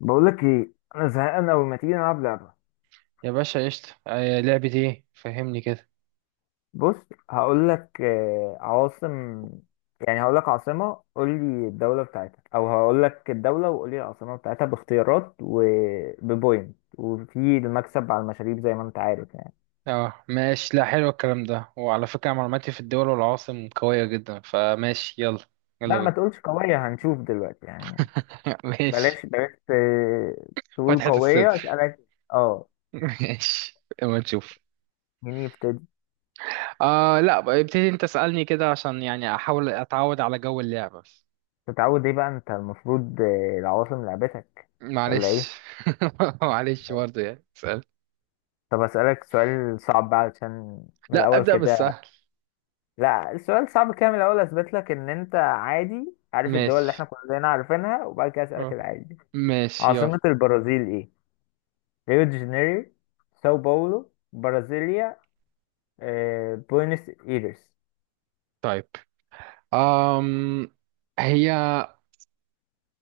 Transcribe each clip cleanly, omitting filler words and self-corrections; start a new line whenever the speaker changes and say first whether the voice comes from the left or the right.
left: بقول لك ايه، انا زهقان قوي. ما تيجي نلعب لعبه؟
right: يا باشا، قشطة. لعبة ايه؟ فهمني كده.
left: بص. هقول لك عواصم. يعني هقول لك عاصمه قول لي الدوله بتاعتها، او هقول لك الدوله وقول لي العاصمه بتاعتها، باختيارات وببوينت، وفي المكسب على المشاريب زي ما انت عارف يعني.
right: اه، ماشي. لا، حلو الكلام ده. وعلى فكرة، معلوماتي في الدول والعواصم قوية جدا، فماشي يلا. يلا
left: لا، ما
right: بينا.
left: تقولش قويه، هنشوف دلوقتي يعني.
right: ماشي.
left: بلاش بلاش تقول
right: فتحة
left: قويه
right: الصدر.
left: اسالك. اه.
right: ماشي اما نشوف.
left: مين يبتدي؟
right: لا، بقى ابتدي انت. اسألني كده عشان يعني احاول اتعود على جو اللعبة.
left: تتعود ايه بقى؟ انت المفروض العواصم لعبتك، ولا ايه؟
right: معلش. معلش برضه، يعني اسأل.
left: طب أسألك سؤال صعب بقى، علشان من
right: لا،
left: الأول
right: ابدأ
left: كده.
right: بالسهل.
left: لا، السؤال صعب كده من الأول أثبت لك إن أنت عادي عارف الدول اللي
right: ماشي.
left: إحنا كلنا عارفينها، وبعد كده أسألك
right: اه.
left: العادي.
right: ماشي يلا.
left: عاصمة البرازيل إيه؟ ريو دي جانيرو، ساو باولو، برازيليا، بوينس إيرس.
right: طيب، أم هي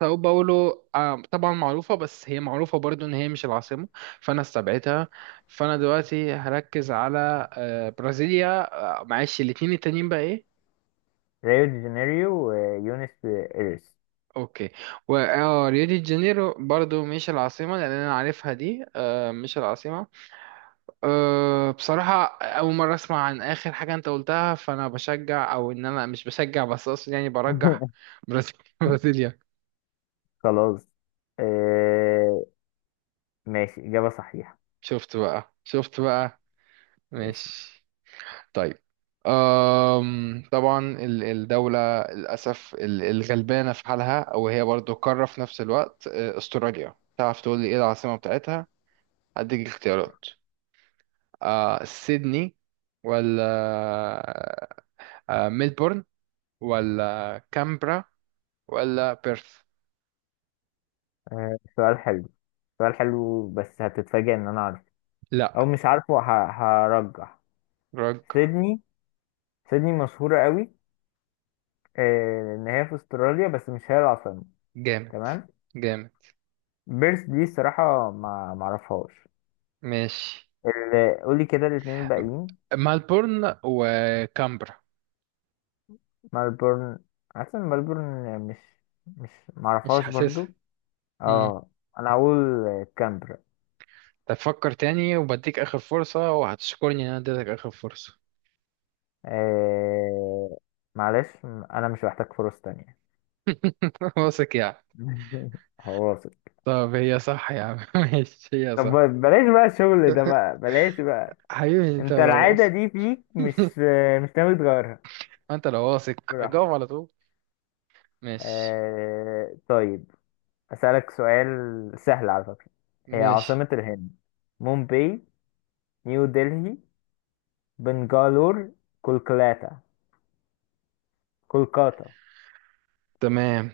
right: ساو باولو. طبعا معروفة، بس هي معروفة برضو ان هي مش العاصمة. فانا استبعدتها. فانا دلوقتي هركز على برازيليا. معلش، الاتنين التانيين بقى ايه؟
left: ريو دي جانيرو ويونس إيرس.
right: اوكي. و ريو دي جانيرو برضو مش العاصمة، لان انا عارفها دي مش العاصمة. بصراحة اول مرة اسمع عن اخر حاجة انت قلتها. فانا بشجع، او ان انا مش بشجع، بس اقصد يعني برجح. برازيليا. برازيليا.
left: خلاص. آه، ماشي، إجابة صحيحة.
right: شفت بقى، شفت بقى.
left: ماشي.
right: ماشي. طيب، طبعا الدولة للأسف الغلبانة في حالها، أو هي برضو قارة في نفس الوقت، أستراليا، تعرف تقول لي إيه العاصمة بتاعتها؟ هديك اختيارات. سيدني، ولا ميلبورن، ولا كامبرا، ولا بيرث؟
left: سؤال حلو، سؤال حلو، بس هتتفاجئ إن أنا عارفه
right: لا.
left: أو مش عارفه. هرجح
right: رجع.
left: سيدني. سيدني مشهورة قوي، ان هي في استراليا بس مش هي العاصمة.
right: جامد.
left: تمام.
right: جامد.
left: بيرث دي الصراحة ما معرفهاش.
right: ماشي.
left: قولي كده الاتنين الباقيين.
right: ملبورن وكامبرا.
left: ملبورن، عارفة إن ملبورن مش
right: مش
left: معرفهاش
right: حاسسها.
left: برضو. اه، انا هقول كامبرا.
right: طب فكر تاني، وبديك آخر فرصة، وهتشكرني إن أنا اديتك آخر فرصة.
left: آه. معلش، انا مش محتاج فرص تانية.
right: واثق يعني؟
left: هواصل.
right: طب هي صح يا عم. ماشي، هي
left: طب
right: صح.
left: بلاش بقى الشغل ده بقى، بلاش بقى.
right: حبيبي، أنت
left: انت
right: لو
left: العادة
right: واثق.
left: دي فيك، مش مش ناوي تغيرها؟
right: أنت لو واثق
left: براحتك.
right: أجاوب على طول. ماشي.
left: آه، طيب. أسألك سؤال سهل على فكرة. هي
right: ماشي.
left: عاصمة الهند؟ مومباي، نيو دلهي، بنغالور، كولكاتا. كولكاتا.
right: تمام.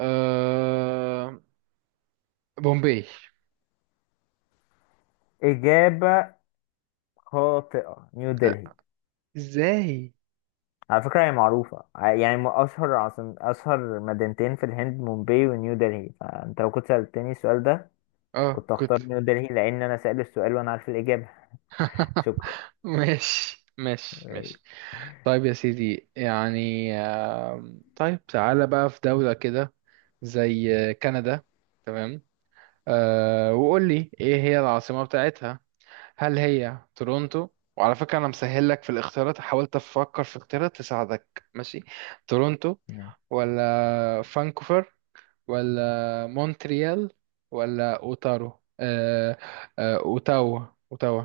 right: أه... بومبي.
left: إجابة خاطئة. نيو
right: لا.
left: دلهي.
right: ازاي؟
left: على فكرة هي معروفة يعني أشهر عاصم، أشهر مدينتين في الهند مومباي ونيو دلهي، فأنت لو كنت سألتني السؤال ده
right: اه،
left: كنت
right: كنت.
left: هختار نيو دلهي، لأن أنا سأل السؤال وأنا عارف الإجابة. شكرا.
right: ماشي، ماشي،
left: ماشي
right: ماشي. طيب يا سيدي، يعني طيب تعالى بقى في دولة كده، زي كندا، تمام. وقول لي ايه هي العاصمة بتاعتها؟ هل هي تورونتو؟ وعلى فكرة، انا مسهل لك في الاختيارات، حاولت افكر في اختيارات تساعدك، ماشي؟ تورونتو، ولا فانكوفر، ولا مونتريال، ولا اوتارو أه أه اوتاوا. اوتاوا.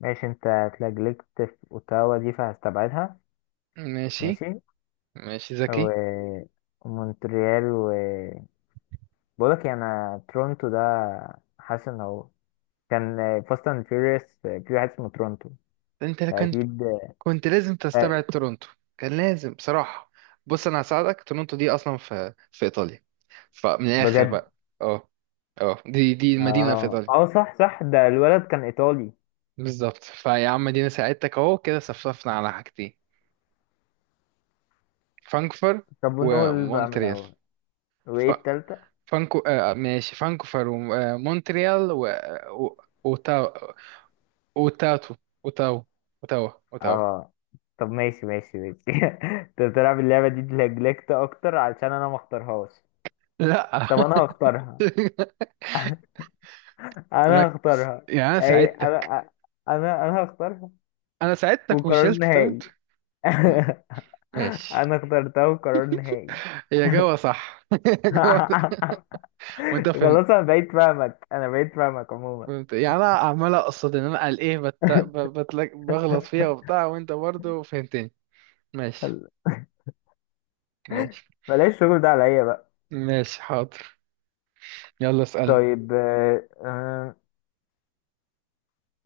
left: ماشي. أنت اتلجلجت في أوتاوا دي فهستبعدها.
right: ماشي.
left: ماشي.
right: ماشي، ذكي.
left: ومونتريال، و... بقولك يعني، انا تورونتو ده حاسس ان هو كان فاست اند فيوريوس في واحد اسمه تورونتو،
right: انت كنت
left: فاكيد.
right: كنت لازم
left: آه،
right: تستبعد تورونتو. كان لازم بصراحة. بص انا هساعدك، تورونتو دي اصلا في ايطاليا. فمن الاخر
left: بجد؟
right: بقى. اه. اه، دي مدينة في
left: اه
right: ايطاليا.
left: اه، صح صح، ده الولد كان ايطالي.
right: بالظبط، فيا عم دينا ساعدتك، اهو كده صفصفنا على حاجتين. فانكفر،
left: طب ونقول بقى من
right: ومونتريال.
left: الاول،
right: ف...
left: وايه التالتة؟
right: فانكو آه ماشي، فانكفر، ومونتريال، و... وتاو، وتاتو، وتاو، وتاو، وتاو.
left: اه. طب ماشي ماشي ماشي. انت بتلعب اللعبة دي لجلكت اكتر علشان انا ما اختارهاش.
right: لا.
left: طب انا هختارها، انا
right: ركز،
left: هختارها.
right: يعني انا
left: اي
right: ساعدتك.
left: انا هختارها،
right: انا ساعدتك
left: وقرار
right: وشلت.
left: نهائي.
right: م- ماشي.
left: انا اخترتها قرار نهائي.
right: هي جوه صح. هي جوه. وانت فهمت.
left: خلاص، انا بقيت فاهمك، انا بقيت فاهمك عموما.
right: فهمت، يعني انا عمال اقصد ان انا قال ايه، بغلط فيها وبتاع، وانت برضو فهمتني. ماشي. ماشي.
left: بلاش الشغل ده عليا بقى.
right: ماشي، حاضر. يلا اسألني.
left: طيب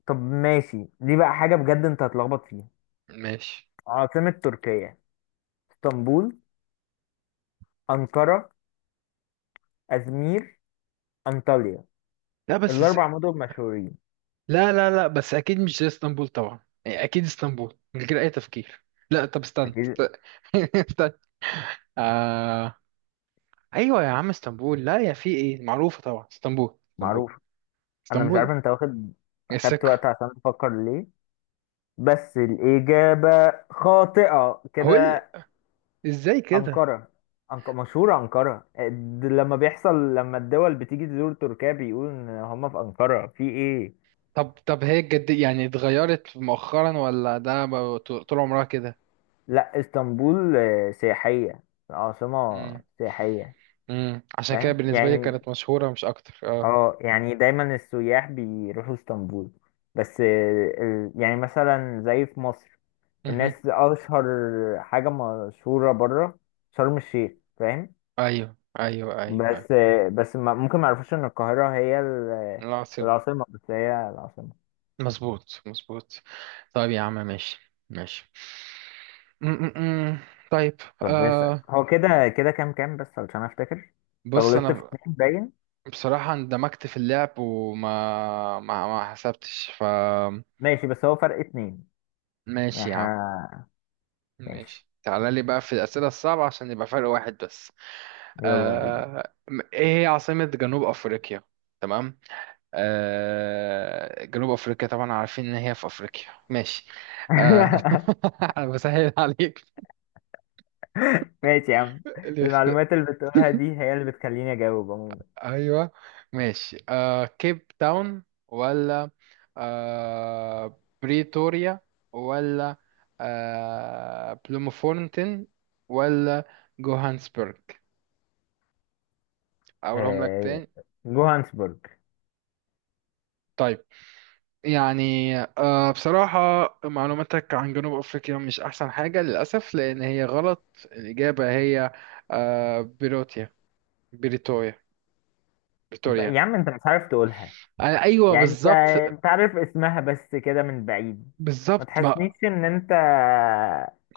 left: طب ماشي، دي بقى حاجة بجد انت هتلخبط فيها.
right: ماشي.
left: عاصمة تركيا؟ اسطنبول، أنقرة، أزمير، أنطاليا.
right: لا بس
left: الأربع مدن مشهورين.
right: لا، لا، لا، بس اكيد مش زي اسطنبول طبعا. يعني اكيد اسطنبول من غير اي تفكير. لا طب استنى.
left: أكيد.
right: استنى. آه... ايوه يا عم، اسطنبول. لا يا في ايه معروفة طبعا، اسطنبول، اسطنبول.
left: معروف. أنا مش
right: اسطنبول.
left: عارف انت واخد،
right: إيه،
left: أخدت
right: السكة.
left: وقت عشان تفكر ليه، بس الإجابة خاطئة
right: هو إيه
left: كده.
right: ازاي كده؟
left: أنقرة. مشهورة أنقرة، لما بيحصل، لما الدول بتيجي تزور تركيا بيقولوا إن هما في أنقرة، في إيه؟
right: طب هي الجد يعني اتغيرت مؤخرا، ولا ده طول طول عمرها كده؟
left: لا، اسطنبول سياحية، عاصمة
right: امم
left: سياحية،
right: عشان كده
left: فاهم؟
right: بالنسبة لي
left: يعني
right: كانت مشهورة مش اكتر. اه.
left: اه، يعني دايما السياح بيروحوا اسطنبول، بس يعني مثلا زي في مصر، الناس
right: مهم.
left: أشهر حاجة، مشهورة بره شرم الشيخ، فاهم؟
right: ايوه، ايوه، ايوه، ايوه.
left: بس بس ممكن ما يعرفوش إن القاهرة هي
right: العاصمة.
left: العاصمة، بس هي العاصمة.
right: مظبوط، مظبوط. طيب يا عم، ماشي. ماشي. امم طيب.
left: طب اسأل
right: آه
left: هو كده، كده كام كام بس علشان افتكر. طب
right: بص، انا
left: غلطت في اتنين باين.
right: بصراحة اندمجت في اللعب، وما ما حسبتش
left: ماشي، بس هو فرق اتنين يعني
right: ماشي يا عم.
left: احنا. ماشي،
right: ماشي، تعالى لي بقى في الأسئلة الصعبة عشان يبقى فرق واحد بس.
left: يلا بينا.
right: آه، ايه هي عاصمة جنوب افريقيا؟ تمام. جنوب افريقيا، طبعا عارفين ان هي في افريقيا. ماشي. آه، انا بسهل عليك.
left: ماشي يا عم.
right: اللي يخت-
left: المعلومات اللي بتقولها دي هي اللي بتخليني اجاوب عموما.
right: ايوه. ماشي، كيب تاون، ولا بريتوريا، ولا بلومفونتين، ولا جوهانسبرج؟ اقولهم لك
left: آه،
right: تاني؟
left: جوهانسبورج.
right: طيب. يعني بصراحة، معلوماتك عن جنوب أفريقيا مش أحسن حاجة للأسف، لأن هي غلط. الإجابة هي آه، بيروتيا بريتوريا. بريتوريا.
left: يا عم انت مش عارف تقولها،
right: أنا، أيوه،
left: يعني انت،
right: بالظبط.
left: انت عارف اسمها بس كده من بعيد. ما
right: بالظبط
left: تحسنيش ان انت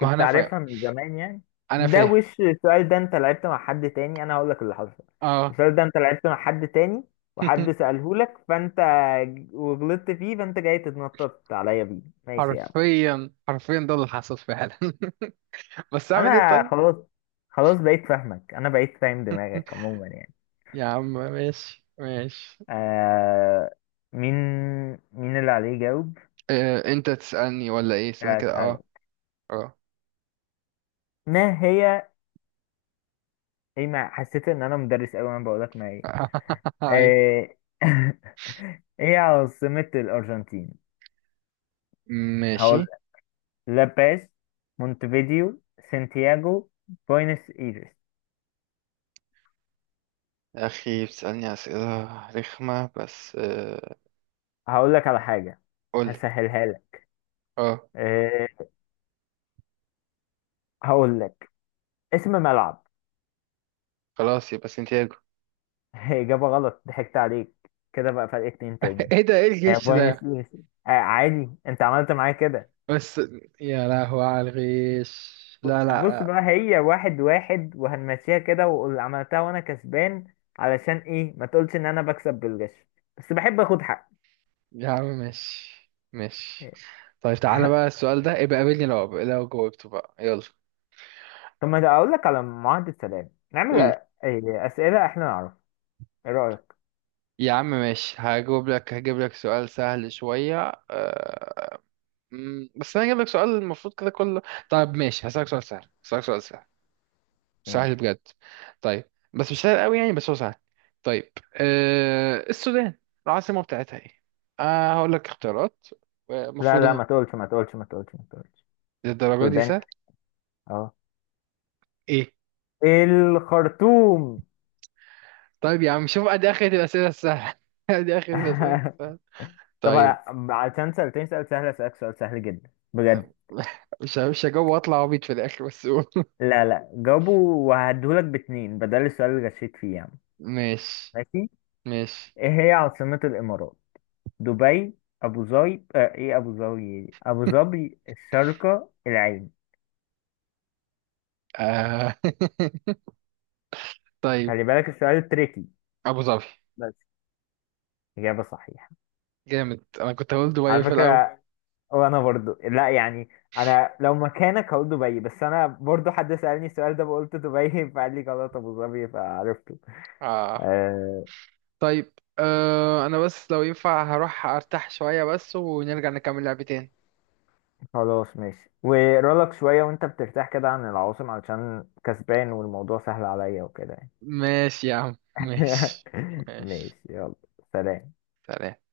right: ما أنا فاهم.
left: عارفها من زمان يعني.
right: أنا
left: ده
right: فاهم.
left: وش السؤال ده؟ انت لعبت مع حد تاني، انا هقول لك اللي حصل.
right: أه.
left: السؤال ده انت لعبت مع حد تاني، وحد سأله لك فانت وغلطت فيه، فانت جاي تتنطط عليا بيه. ماشي يا عم.
right: حرفيا، حرفيا، ده اللي حصل فعلا. بس أعمل إيه
left: انا
right: طيب؟
left: خلاص، خلاص بقيت فاهمك، انا بقيت فاهم دماغك عموما يعني.
right: يا عم، ماشي، ماشي.
left: آه. مين مين اللي عليه يجاوب؟
right: أنت تسألني ولا إيه؟ استنى
left: آه،
right: كده. أه.
left: اسألك.
right: أه.
left: ما هي ايه؟ ما حسيت ان انا مدرس قوي وانا بقول لك ما ايه.
right: أيوة.
left: ايه. ايه عاصمة الارجنتين؟
right: ماشي.
left: هقول: لاباز، مونتفيديو، سانتياغو، بوينس ايرس.
right: يا أخي، بتسألني أسئلة رخمة بس.
left: هقول لك على حاجة،
right: قولي.
left: هسهلها لك.
right: اه.
left: إيه؟ هقول لك اسم ملعب.
right: خلاص يبقى سنتياجو.
left: اجابة غلط، ضحكت عليك. كده بقى فرق اتنين تاني.
right: ايه ده؟ ايه
left: هي
right: الغش
left: بوينس
right: ده؟
left: ايرس. آه عادي، انت عملت معايا كده.
right: بس. يا لهوي على الغش، لا، لا،
left: بص
right: لا.
left: بقى، هي واحد واحد وهنمشيها كده، واللي عملتها وانا كسبان. علشان ايه ما تقولش ان انا بكسب بالغش، بس بحب اخد حق.
right: يا عم مش. مش. طيب، تعالى بقى السؤال ده، ابقى قابلني لو جاوبته بقى، يلا.
left: طب ما اقول لك على معاهدة سلام، نعمل
right: قول.
left: إيه اسئلة احنا نعرف؟ ايه رأيك؟
right: يا عم ماشي، هجاوب لك، هجيب لك سؤال سهل شوية. بس انا هجيب لك سؤال المفروض كده كله. طيب ماشي، هسألك سؤال سهل، هسألك سؤال سهل. سهل
left: ماشي.
right: بجد. طيب، بس مش سهل قوي يعني، بس هو سهل. طيب، السودان، العاصمة بتاعتها ايه؟ هقول لك اختيارات.
left: لا
right: المفروض
left: لا،
right: ان
left: ما تقولش ما تقولش ما تقولش ما تقولش.
right: الدرجة دي
left: سودان.
right: سهل.
left: اه.
right: ايه؟
left: الخرطوم.
right: طيب يا عم، شوف ادي اخرة الأسئلة السهلة. ادي اخرة الأسئلة السهلة.
left: طب
right: طيب.
left: عشان سألتني سؤال سهل، اسألك سؤال سهل جدا بجد.
right: آه، مش هجاوب واطلع عبيط في الاخر، بس قول.
left: لا لا، جاوبه وهديهولك باتنين بدل السؤال اللي غشيت فيه يعني.
right: ماشي.
left: ماشي.
right: ماشي.
left: ايه هي عاصمة الامارات؟ دبي، ابو ظبي، آه، ايه ابو ظبي إيه؟ ابو ظبي، الشارقة، العين.
right: آه. طيب.
left: خلي بالك السؤال تريكي
right: ابو ظبي.
left: بس. اجابة صحيحة.
right: جامد، انا كنت هقول دبي
left: على
right: في الاول.
left: فكرة، وانا برضو لا يعني، انا لو مكانك هقول دبي، بس انا برضو حد سألني السؤال ده بقولت دبي فقال لي غلط ابو ظبي فعرفته.
right: آه.
left: آه.
right: طيب، انا بس لو ينفع هروح ارتاح شوية بس، ونرجع نكمل لعبتين.
left: خلاص ماشي. ورولك شوية وانت بترتاح كده عن العواصم علشان كسبان والموضوع سهل عليا وكده يعني.
right: ماشي يا عم، ماشي. ماشي.
left: ماشي يلا. سلام.
right: سلام.